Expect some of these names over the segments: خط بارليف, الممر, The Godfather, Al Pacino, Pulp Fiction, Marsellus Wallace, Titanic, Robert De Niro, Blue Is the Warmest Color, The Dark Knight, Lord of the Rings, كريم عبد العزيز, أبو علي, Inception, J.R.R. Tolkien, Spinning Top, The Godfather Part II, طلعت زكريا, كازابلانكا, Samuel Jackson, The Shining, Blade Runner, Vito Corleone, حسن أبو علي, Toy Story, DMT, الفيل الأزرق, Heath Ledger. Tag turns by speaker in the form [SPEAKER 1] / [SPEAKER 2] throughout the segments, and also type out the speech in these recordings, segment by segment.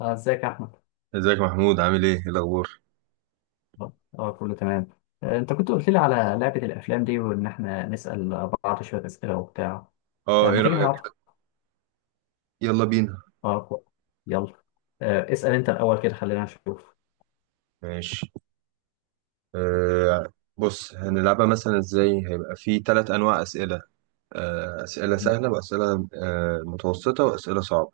[SPEAKER 1] اه ازيك يا احمد.
[SPEAKER 2] ازيك يا محمود، عامل ايه؟ ايه الاخبار؟
[SPEAKER 1] اه. كله تمام. انت كنت قلت لي على لعبة الافلام دي وان احنا نسأل بعض شوية اسئلة وبتاع.
[SPEAKER 2] اه ايه
[SPEAKER 1] فما تيجي
[SPEAKER 2] رأيك؟
[SPEAKER 1] نلعب؟
[SPEAKER 2] يلا بينا.
[SPEAKER 1] آه، كو- يلا. اسأل انت الاول كده خلينا نشوف.
[SPEAKER 2] ماشي. بص، هنلعبها مثلا ازاي؟ هيبقى في ثلاث انواع اسئله. اسئله
[SPEAKER 1] مم.
[SPEAKER 2] سهله، واسئله متوسطه، واسئله صعبه.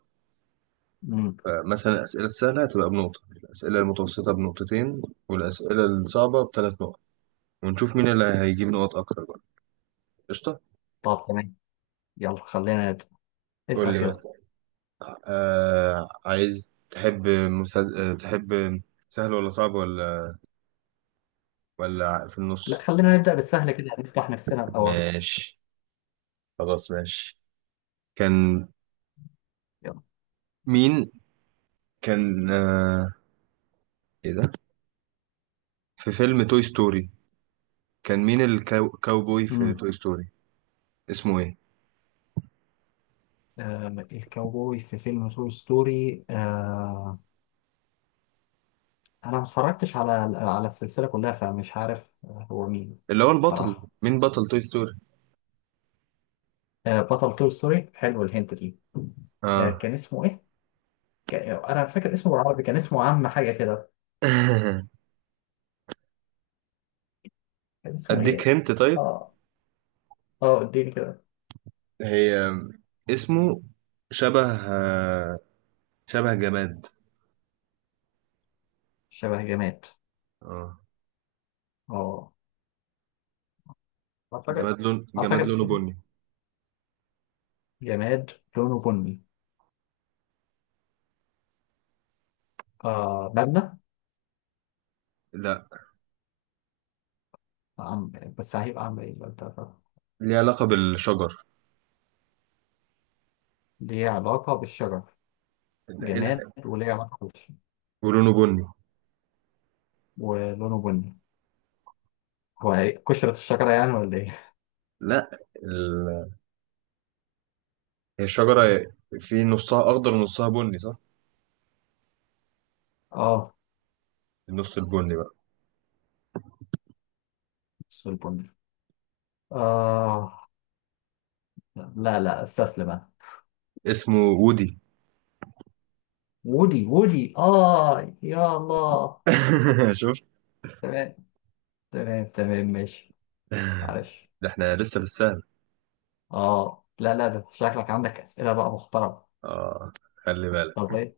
[SPEAKER 1] مم.
[SPEAKER 2] فمثلا الاسئله السهله هتبقى بنقطه، الاسئله المتوسطه بنقطتين، والاسئله الصعبه بثلاث نقط. ونشوف مين اللي هيجيب نقط اكتر بقى. قشطه.
[SPEAKER 1] طب تمام. يلا خلينا نبدأ.
[SPEAKER 2] قول
[SPEAKER 1] اسأل
[SPEAKER 2] لي
[SPEAKER 1] كده.
[SPEAKER 2] مثلا عايز تحب مسل... آه، تحب سهل، ولا صعب، ولا ولا في
[SPEAKER 1] لا
[SPEAKER 2] النص؟
[SPEAKER 1] خلينا نبدأ بالسهل كده نفتح نفسنا الاول.
[SPEAKER 2] ماشي، خلاص ماشي. كان
[SPEAKER 1] يلا.
[SPEAKER 2] مين؟ كان آه... ايه ده في فيلم توي ستوري، كان مين الكاوبوي في
[SPEAKER 1] امم
[SPEAKER 2] توي ستوري؟ اسمه ايه؟
[SPEAKER 1] آه الكاوبوي في فيلم توي ستوري. آه انا ما اتفرجتش على على السلسلة كلها فمش عارف هو مين.
[SPEAKER 2] اللي هو البطل،
[SPEAKER 1] بصراحة.
[SPEAKER 2] مين بطل توي ستوري؟
[SPEAKER 1] بطل توي ستوري حلو الهنت دي.
[SPEAKER 2] اه
[SPEAKER 1] كان اسمه ايه؟ انا فاكر اسمه بالعربي كان اسمه عم حاجه كده. كان اسمه
[SPEAKER 2] اديك
[SPEAKER 1] ايه؟
[SPEAKER 2] هنت طيب.
[SPEAKER 1] اه. اه اديني كده.
[SPEAKER 2] هي اسمه شبه شبه جماد.
[SPEAKER 1] شبه جماد.
[SPEAKER 2] اه
[SPEAKER 1] اه. اعتقد.
[SPEAKER 2] جماد، جماد
[SPEAKER 1] اعتقد
[SPEAKER 2] لونه بني.
[SPEAKER 1] جماد لونه بني. آه مبنى.
[SPEAKER 2] لا،
[SPEAKER 1] عم... بس هيبقى عم ايه بقى ده؟
[SPEAKER 2] ليه علاقة بالشجر.
[SPEAKER 1] ليه علاقه بالشجر.
[SPEAKER 2] لا، إيه
[SPEAKER 1] جماد
[SPEAKER 2] الح-
[SPEAKER 1] وليه علاقه بالشجر.
[SPEAKER 2] ولونه بني.
[SPEAKER 1] ولونه بني. قشرة الشجرة يعني ولا ايه؟
[SPEAKER 2] لا، ال... هي الشجرة في نصها أخضر ونصها بني صح؟
[SPEAKER 1] اه
[SPEAKER 2] النص البني بقى.
[SPEAKER 1] بص البني. اه. لا لا استسلم انا.
[SPEAKER 2] اسمه وودي.
[SPEAKER 1] وودي. وودي اه يا الله.
[SPEAKER 2] شفت؟
[SPEAKER 1] تمام. تمام تمام ماشي. معلش.
[SPEAKER 2] ده احنا لسه في السهل.
[SPEAKER 1] اه. لا لا ده شكلك عندك اسئله بقى محترمه.
[SPEAKER 2] اه خلي
[SPEAKER 1] طب
[SPEAKER 2] بالك.
[SPEAKER 1] ايه.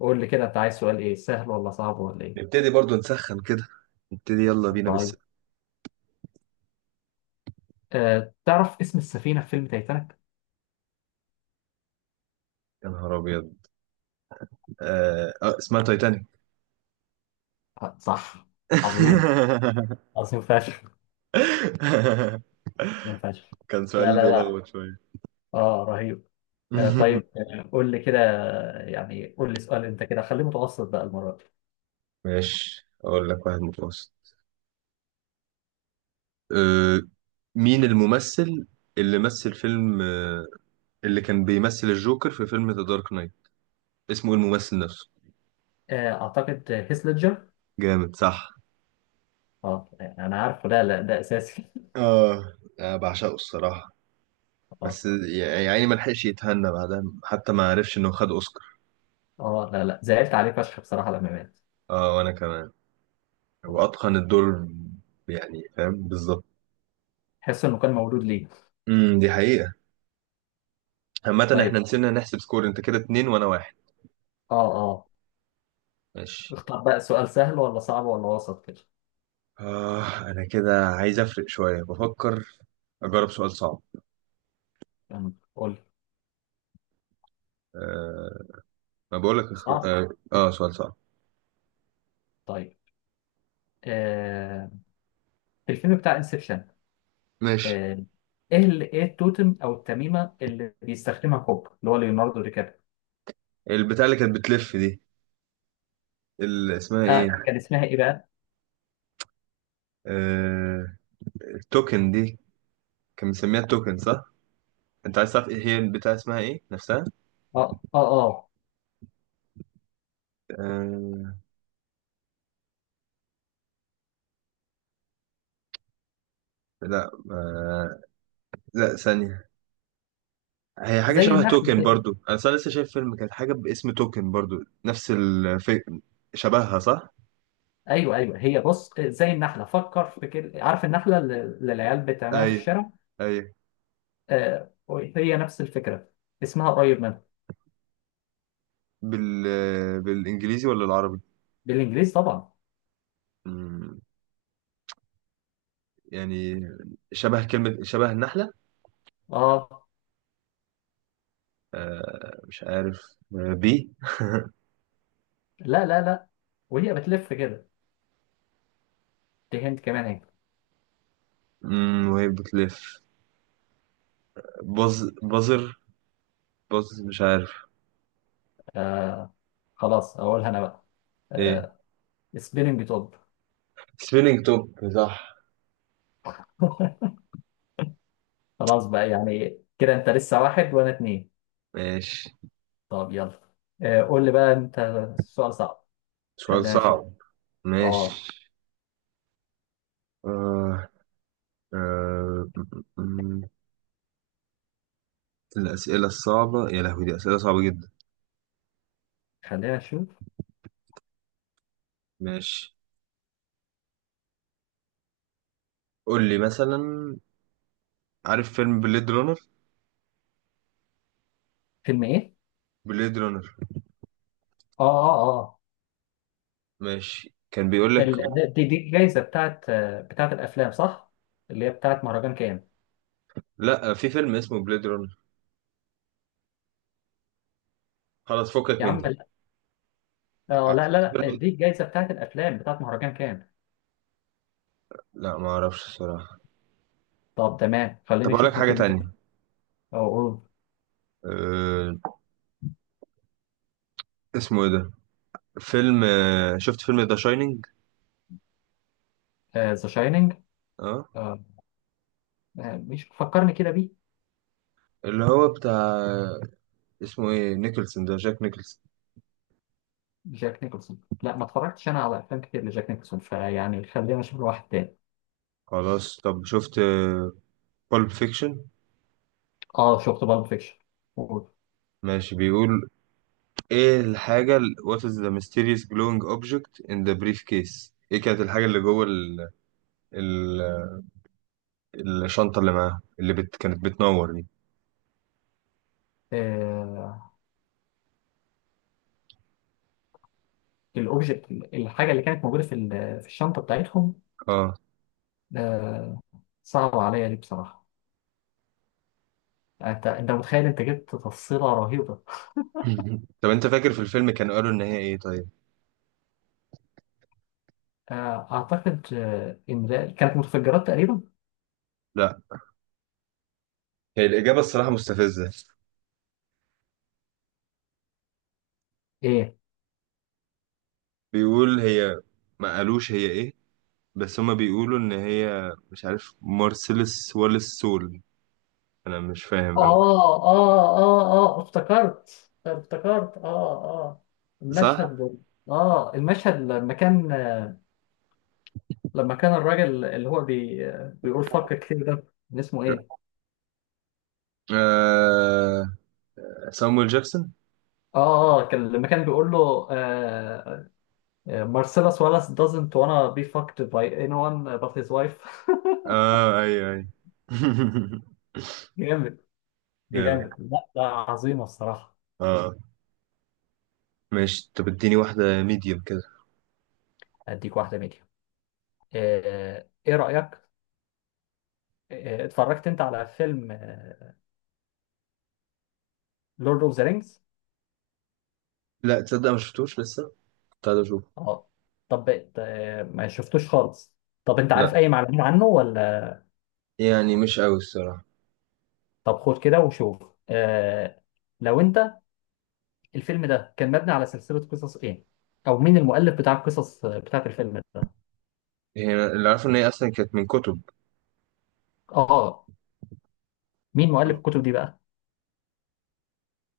[SPEAKER 1] قول لي كده انت عايز سؤال ايه سهل ولا صعب ولا ايه.
[SPEAKER 2] نبتدي برضو نسخن كده، نبتدي يلا بينا بس.
[SPEAKER 1] طيب. تعرف اسم السفينه في فيلم تايتانيك؟
[SPEAKER 2] يا نهار ابيض. آه. اه اسمها تايتانيك.
[SPEAKER 1] آه صح. عظيم. عظيم فشخ. عظيم فشخ.
[SPEAKER 2] كان
[SPEAKER 1] لا
[SPEAKER 2] سؤال
[SPEAKER 1] لا لا.
[SPEAKER 2] بيلخبط شوية.
[SPEAKER 1] اه رهيب. طيب قول لي كده، يعني قول لي سؤال انت كده خليه متوسط بقى المره دي.
[SPEAKER 2] ماشي، اقول لك واحد متوسط. آه. مين الممثل اللي مثل فيلم آه. اللي كان بيمثل الجوكر في فيلم ذا دارك نايت؟ اسمه إيه الممثل نفسه؟
[SPEAKER 1] آه اعتقد هيث ليدجر.
[SPEAKER 2] جامد صح.
[SPEAKER 1] اه يعني انا عارفه لا لا ده اساسي.
[SPEAKER 2] اه انا بعشقه الصراحة، بس يعني ما لحقش يتهنى بعدها، حتى ما عرفش انه خد اوسكار.
[SPEAKER 1] اه لا لا زعلت عليه فشخ بصراحة لما مات.
[SPEAKER 2] اه وانا كمان.
[SPEAKER 1] آه.
[SPEAKER 2] واتقن الدور، يعني فاهم بالظبط.
[SPEAKER 1] تحس انه كان مولود ليه.
[SPEAKER 2] دي حقيقة. عامة احنا
[SPEAKER 1] طيب.
[SPEAKER 2] نسينا نحسب سكور، انت كده اتنين وانا واحد.
[SPEAKER 1] اه اه.
[SPEAKER 2] ماشي.
[SPEAKER 1] اختار بقى سؤال سهل ولا صعب ولا وسط كده.
[SPEAKER 2] اه انا كده عايز افرق شوية، بفكر اجرب سؤال صعب.
[SPEAKER 1] يعني قول لي.
[SPEAKER 2] آه ما بقولك اخ...
[SPEAKER 1] صعب.
[SPEAKER 2] آه, اه سؤال صعب.
[SPEAKER 1] طيب. آه. في الفيلم بتاع انسبشن.
[SPEAKER 2] ماشي.
[SPEAKER 1] آه. ايه التوتم او التميمة اللي بيستخدمها كوب اللي هو ليوناردو دي كابريو.
[SPEAKER 2] البتاع اللي كانت بتلف دي، اللي اسمها
[SPEAKER 1] آه.
[SPEAKER 2] ايه؟
[SPEAKER 1] كان اسمها ايه بقى.
[SPEAKER 2] آه التوكن دي، كان مسميها التوكن صح؟ انت عايز تعرف ايه هي البتاع اسمها ايه نفسها؟
[SPEAKER 1] اه اه اه
[SPEAKER 2] آه لا لا ثانية. هي حاجة
[SPEAKER 1] زي
[SPEAKER 2] شبه
[SPEAKER 1] النحلة
[SPEAKER 2] توكن
[SPEAKER 1] كده.
[SPEAKER 2] برضو، أنا أصلا لسه شايف فيلم، كانت حاجة باسم توكن برضو. نفس الفي... شبهها صح؟
[SPEAKER 1] ايوه ايوه هي بص، زي النحلة فكر في كده، عارف النحلة اللي العيال بتعملها في
[SPEAKER 2] أيوة
[SPEAKER 1] الشارع.
[SPEAKER 2] أيوة.
[SPEAKER 1] آه. هي نفس الفكرة. اسمها قريب.
[SPEAKER 2] بال... بالإنجليزي ولا العربي؟
[SPEAKER 1] بالانجليزي طبعا.
[SPEAKER 2] مم، يعني شبه كلمة، شبه النحلة.
[SPEAKER 1] اه
[SPEAKER 2] آه مش عارف. آه بي.
[SPEAKER 1] لا لا لا. وهي بتلف كده. دي هند كمان اهي.
[SPEAKER 2] مم، وهي بتلف. بز، بزر، بز مش عارف.
[SPEAKER 1] آه. خلاص اقولها انا بقى.
[SPEAKER 2] إيه؟
[SPEAKER 1] آه. سبيلنج توب.
[SPEAKER 2] سبيلينج توب صح.
[SPEAKER 1] خلاص بقى يعني كده انت لسه واحد وانا اتنين.
[SPEAKER 2] ماشي.
[SPEAKER 1] طب يلا. قول لي بقى انت. سؤال صعب.
[SPEAKER 2] سؤال
[SPEAKER 1] خلينا
[SPEAKER 2] صعب.
[SPEAKER 1] نشوف.
[SPEAKER 2] ماشي.
[SPEAKER 1] اه.
[SPEAKER 2] آه. آه، م- م- الأسئلة الصعبة يا لهوي، دي أسئلة صعبة جدا.
[SPEAKER 1] خلينا نشوف.
[SPEAKER 2] ماشي. قول لي مثلا، عارف فيلم بليد رانر؟
[SPEAKER 1] فيلم ايه.
[SPEAKER 2] بليد رانر.
[SPEAKER 1] اه اه اه.
[SPEAKER 2] ماشي، كان بيقول لك
[SPEAKER 1] ال... ده- دي دي الجايزه بتاعت، بتاعت الافلام صح؟ اللي هي بتاعت مهرجان كام.
[SPEAKER 2] لا، في فيلم اسمه بليد رانر. خلاص فكك
[SPEAKER 1] يا
[SPEAKER 2] من
[SPEAKER 1] عم
[SPEAKER 2] دي.
[SPEAKER 1] لا. آه
[SPEAKER 2] ع-
[SPEAKER 1] لا
[SPEAKER 2] شفت
[SPEAKER 1] لا لا،
[SPEAKER 2] فيلم؟
[SPEAKER 1] دي الجايزه بتاعت الافلام بتاعت مهرجان كام.
[SPEAKER 2] لا ما اعرفش الصراحة.
[SPEAKER 1] طب تمام خليني
[SPEAKER 2] طب اقول لك
[SPEAKER 1] اشوف لي
[SPEAKER 2] حاجة
[SPEAKER 1] فيلم
[SPEAKER 2] تانية.
[SPEAKER 1] تاني. او اقول.
[SPEAKER 2] أه... اسمه ايه ده؟ فيلم، شفت فيلم ذا شاينينج؟
[SPEAKER 1] ذا شايننج.
[SPEAKER 2] اه.
[SPEAKER 1] مش فكرني كده بيه.
[SPEAKER 2] اللي هو بتاع اسمه ايه، نيكلسون ده، جاك نيكلسون.
[SPEAKER 1] جاك نيكلسون لا ما اتفرجتش انا على افلام كتير لجاك نيكلسون فيعني خلينا اشوف له واحد تاني.
[SPEAKER 2] خلاص، طب شفت بالب فيكشن؟
[SPEAKER 1] اه شفت بالب فيكشن.
[SPEAKER 2] ماشي، بيقول ايه الحاجة ال- what is the mysterious glowing object in the briefcase. ايه كانت الحاجة اللي جوه ال... الشنطة اللي معاها، اللي كانت بتنور دي؟
[SPEAKER 1] آه الاوبجكت الحاجه اللي كانت موجوده في الشنطه بتاعتهم.
[SPEAKER 2] اه
[SPEAKER 1] آه. صعبه عليا دي بصراحه. انت متخيل انت جبت تفصيله رهيبه.
[SPEAKER 2] طب انت فاكر في الفيلم كانوا قالوا ان هي ايه؟ طيب
[SPEAKER 1] آه اعتقد آه ان ده كانت متفجرات تقريبا.
[SPEAKER 2] لا، هي الإجابة الصراحة مستفزة.
[SPEAKER 1] ايه.
[SPEAKER 2] بيقول هي، ما قالوش هي ايه، بس هما بيقولوا ان هي مش عارف مارسيلس واليس سول. انا مش
[SPEAKER 1] اه
[SPEAKER 2] فاهم قوي.
[SPEAKER 1] اه اه اه، افتكرت اه اه
[SPEAKER 2] صح.
[SPEAKER 1] المشهد. اه المشهد لما كان الراجل اللي هو بي بيقول فكر كتير ده كان اسمه ايه؟
[SPEAKER 2] آه... سامويل جاكسون.
[SPEAKER 1] اه اه، كان لما كان بيقول له آه، مارسيلوس ولاس doesn't wanna be fucked by anyone but his wife.
[SPEAKER 2] اه ايوه ايوه.
[SPEAKER 1] جامد.
[SPEAKER 2] جامد.
[SPEAKER 1] جامد لا لا عظيمة الصراحة.
[SPEAKER 2] اه ماشي، طب اديني واحدة ميديوم كده.
[SPEAKER 1] اديك واحدة ميديا. آه ايه رأيك؟ اتفرجت انت على فيلم لورد اوف ذا رينجز؟
[SPEAKER 2] لا تصدق، ما شفتوش لسه، كنت عايز اشوفه.
[SPEAKER 1] اه طب بقت، ما شفتوش خالص. طب انت
[SPEAKER 2] لا
[SPEAKER 1] عارف اي معلومات عنه ولا.
[SPEAKER 2] يعني مش قوي الصراحة.
[SPEAKER 1] طب خد كده وشوف. آه. لو انت الفيلم ده كان مبني على سلسلة قصص ايه، او مين المؤلف بتاع القصص بتاعت الفيلم ده.
[SPEAKER 2] هي أنا اللي عارفه ان هي اصلا كانت من كتب.
[SPEAKER 1] اه مين مؤلف الكتب دي بقى.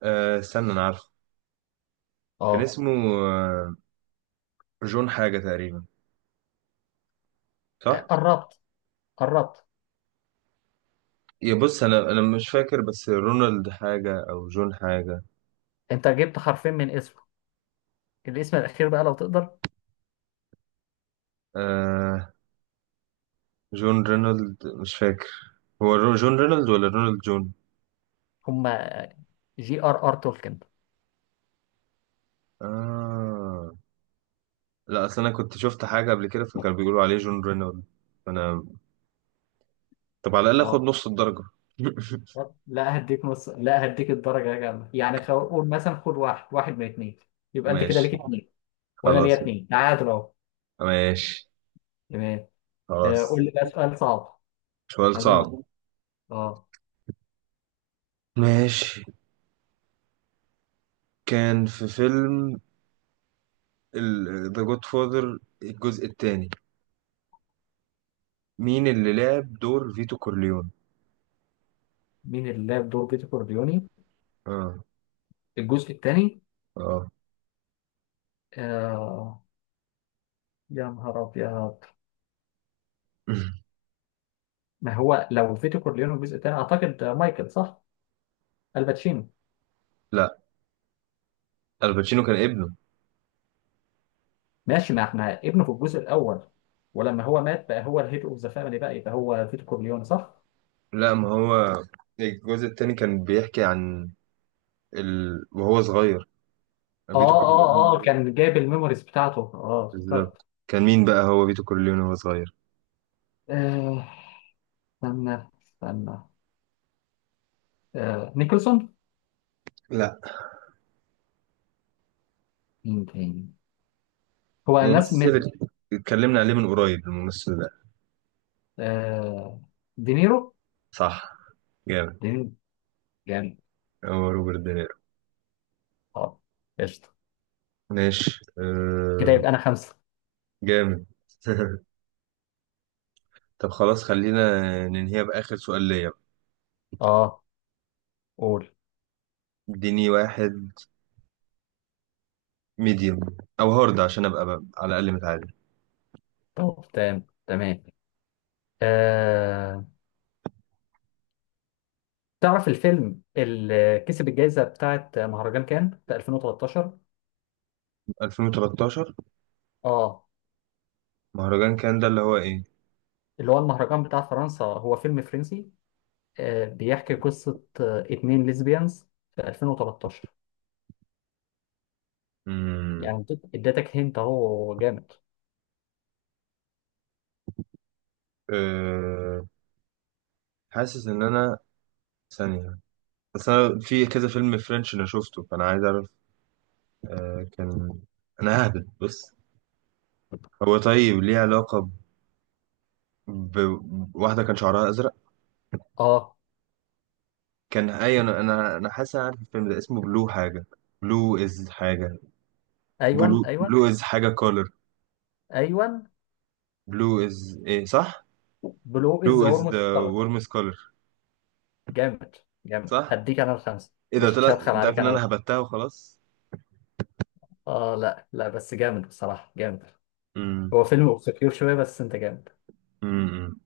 [SPEAKER 2] آه استنى انا عارفه. كان
[SPEAKER 1] اه
[SPEAKER 2] اسمه آه جون حاجة تقريبا، صح؟
[SPEAKER 1] قربت. قربت.
[SPEAKER 2] يا بص انا مش فاكر، بس رونالد حاجة او جون حاجة.
[SPEAKER 1] انت جبت حرفين من اسمه. الاسم الاخير بقى لو تقدر.
[SPEAKER 2] آه جون رينولد مش فاكر. هو رو- جون رينولد ولا رونالد جون؟
[SPEAKER 1] هما جي ار ار تولكن.
[SPEAKER 2] آه لا اصل انا كنت شفت حاجة قبل كده، فكانوا بيقولوا عليه جون رينولد، فانا طب على الأقل
[SPEAKER 1] اه.
[SPEAKER 2] آخد نص الدرجة.
[SPEAKER 1] طب لا هديك نص، لا هديك الدرجة كاملة يعني قول مثلا خد واحد واحد من اتنين. يبقى انت كده
[SPEAKER 2] ماشي.
[SPEAKER 1] ليك اتنين. وانا
[SPEAKER 2] خلاص،
[SPEAKER 1] ليا اتنين تعادل اهو.
[SPEAKER 2] ماشي
[SPEAKER 1] تمام.
[SPEAKER 2] خلاص.
[SPEAKER 1] قول لي بقى سؤال صعب.
[SPEAKER 2] سؤال
[SPEAKER 1] عايزين
[SPEAKER 2] صعب.
[SPEAKER 1] نح- اه.
[SPEAKER 2] ماشي. كان في فيلم ال- The Godfather الجزء الثاني، مين اللي لعب دور فيتو كورليون؟
[SPEAKER 1] مين اللي لعب دور بيتو كورليوني
[SPEAKER 2] اه
[SPEAKER 1] الجزء الثاني؟
[SPEAKER 2] اه
[SPEAKER 1] آه... يا نهار ابيض. ما هو لو فيتو كورليوني الجزء الثاني اعتقد مايكل صح. الباتشينو.
[SPEAKER 2] لا، الباتشينو كان ابنه.
[SPEAKER 1] ماشي ما احنا ابنه في الجزء الاول. ولما هو مات بقى هو الهيد اوف ذا فاميلي بقى يبقى هو فيتو كورليوني صح؟
[SPEAKER 2] لا، ما هو الجزء الثاني كان بيحكي عن ال... وهو صغير.
[SPEAKER 1] اه
[SPEAKER 2] فيتو
[SPEAKER 1] اه اه
[SPEAKER 2] كورليون
[SPEAKER 1] كان جايب الميموريز بتاعته اه افتكرت.
[SPEAKER 2] بالظبط، كان مين بقى هو فيتو كورليون وهو صغير؟
[SPEAKER 1] آه، استنى استنى، نيكلسون.
[SPEAKER 2] لا،
[SPEAKER 1] مين تاني. هو ناس من،
[SPEAKER 2] ممثل اتكلمنا عليه من قريب، الممثل.
[SPEAKER 1] آه، دينيرو.
[SPEAKER 2] صح. جامد.
[SPEAKER 1] دينيرو جامد.
[SPEAKER 2] هو روبرت دينيرو.
[SPEAKER 1] اه قشطة.
[SPEAKER 2] ماشي
[SPEAKER 1] كده
[SPEAKER 2] أه.
[SPEAKER 1] يبقى انا خمسة.
[SPEAKER 2] جامد. طب خلاص، خلينا ننهيها بآخر سؤال ليا.
[SPEAKER 1] اه قول.
[SPEAKER 2] اديني واحد ميديوم او هارد عشان ابقى بقى على الاقل متعادل.
[SPEAKER 1] طب تمام تمام. آه، تعرف الفيلم اللي كسب الجائزة بتاعت مهرجان كان في 2013؟
[SPEAKER 2] 2013.
[SPEAKER 1] اه.
[SPEAKER 2] مهرجان كان ده اللي هو ايه؟
[SPEAKER 1] اللي هو المهرجان بتاع فرنسا، هو فيلم فرنسي، بيحكي قصة اتنين ليزبيانز في 2013
[SPEAKER 2] امم
[SPEAKER 1] يعني. اديتك هنت اهو جامد.
[SPEAKER 2] أه. حاسس ان انا ثانية، بس انا في كذا فيلم فرنش انا شفته، فانا عايز اعرف. أه كان، انا ههبد بص. هو طيب ليه علاقة ب- بواحدة كان شعرها ازرق؟
[SPEAKER 1] اه
[SPEAKER 2] كان اي، انا حاسس أنا عارف الفيلم ده، اسمه بلو حاجه. بلو از حاجه.
[SPEAKER 1] ايوه ايوه.
[SPEAKER 2] بلو از حاجه كولر.
[SPEAKER 1] ايوه.
[SPEAKER 2] بلو از ايه؟ صح.
[SPEAKER 1] بلو
[SPEAKER 2] بلو
[SPEAKER 1] از ذا
[SPEAKER 2] از
[SPEAKER 1] ورم
[SPEAKER 2] ذا
[SPEAKER 1] كولر.
[SPEAKER 2] warmest color.
[SPEAKER 1] جامد. جامد
[SPEAKER 2] صح.
[SPEAKER 1] هديك انا الخمسه
[SPEAKER 2] ايه ده، طلع
[SPEAKER 1] مش هبخل
[SPEAKER 2] انت عارف
[SPEAKER 1] عليك
[SPEAKER 2] ان
[SPEAKER 1] انا
[SPEAKER 2] انا
[SPEAKER 1] بقى.
[SPEAKER 2] هبتها وخلاص.
[SPEAKER 1] اه لا لا بس جامد بصراحه. جامد.
[SPEAKER 2] امم.
[SPEAKER 1] هو فيلم اوبسكيور شويه بس انت جامد.
[SPEAKER 2] امم.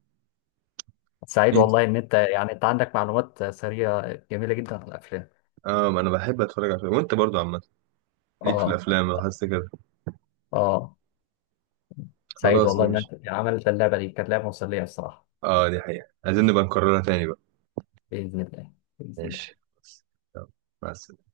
[SPEAKER 1] سعيد
[SPEAKER 2] انت
[SPEAKER 1] والله ان انت يعني انت عندك معلومات سريعه جميله جدا عن الافلام.
[SPEAKER 2] اه، ما انا بحب اتفرج على الفيلم، وانت برضو عامه ليك في
[SPEAKER 1] اه
[SPEAKER 2] الافلام، لاحظت كده.
[SPEAKER 1] اه. سعيد
[SPEAKER 2] خلاص
[SPEAKER 1] والله ان
[SPEAKER 2] ماشي.
[SPEAKER 1] انت عملت اللعبه دي. كانت لعبه مسليه بصراحه.
[SPEAKER 2] اه دي حقيقه، عايزين نبقى نكررها تاني بقى.
[SPEAKER 1] باذن الله. باذن الله.
[SPEAKER 2] ماشي. يلا، مع السلامه.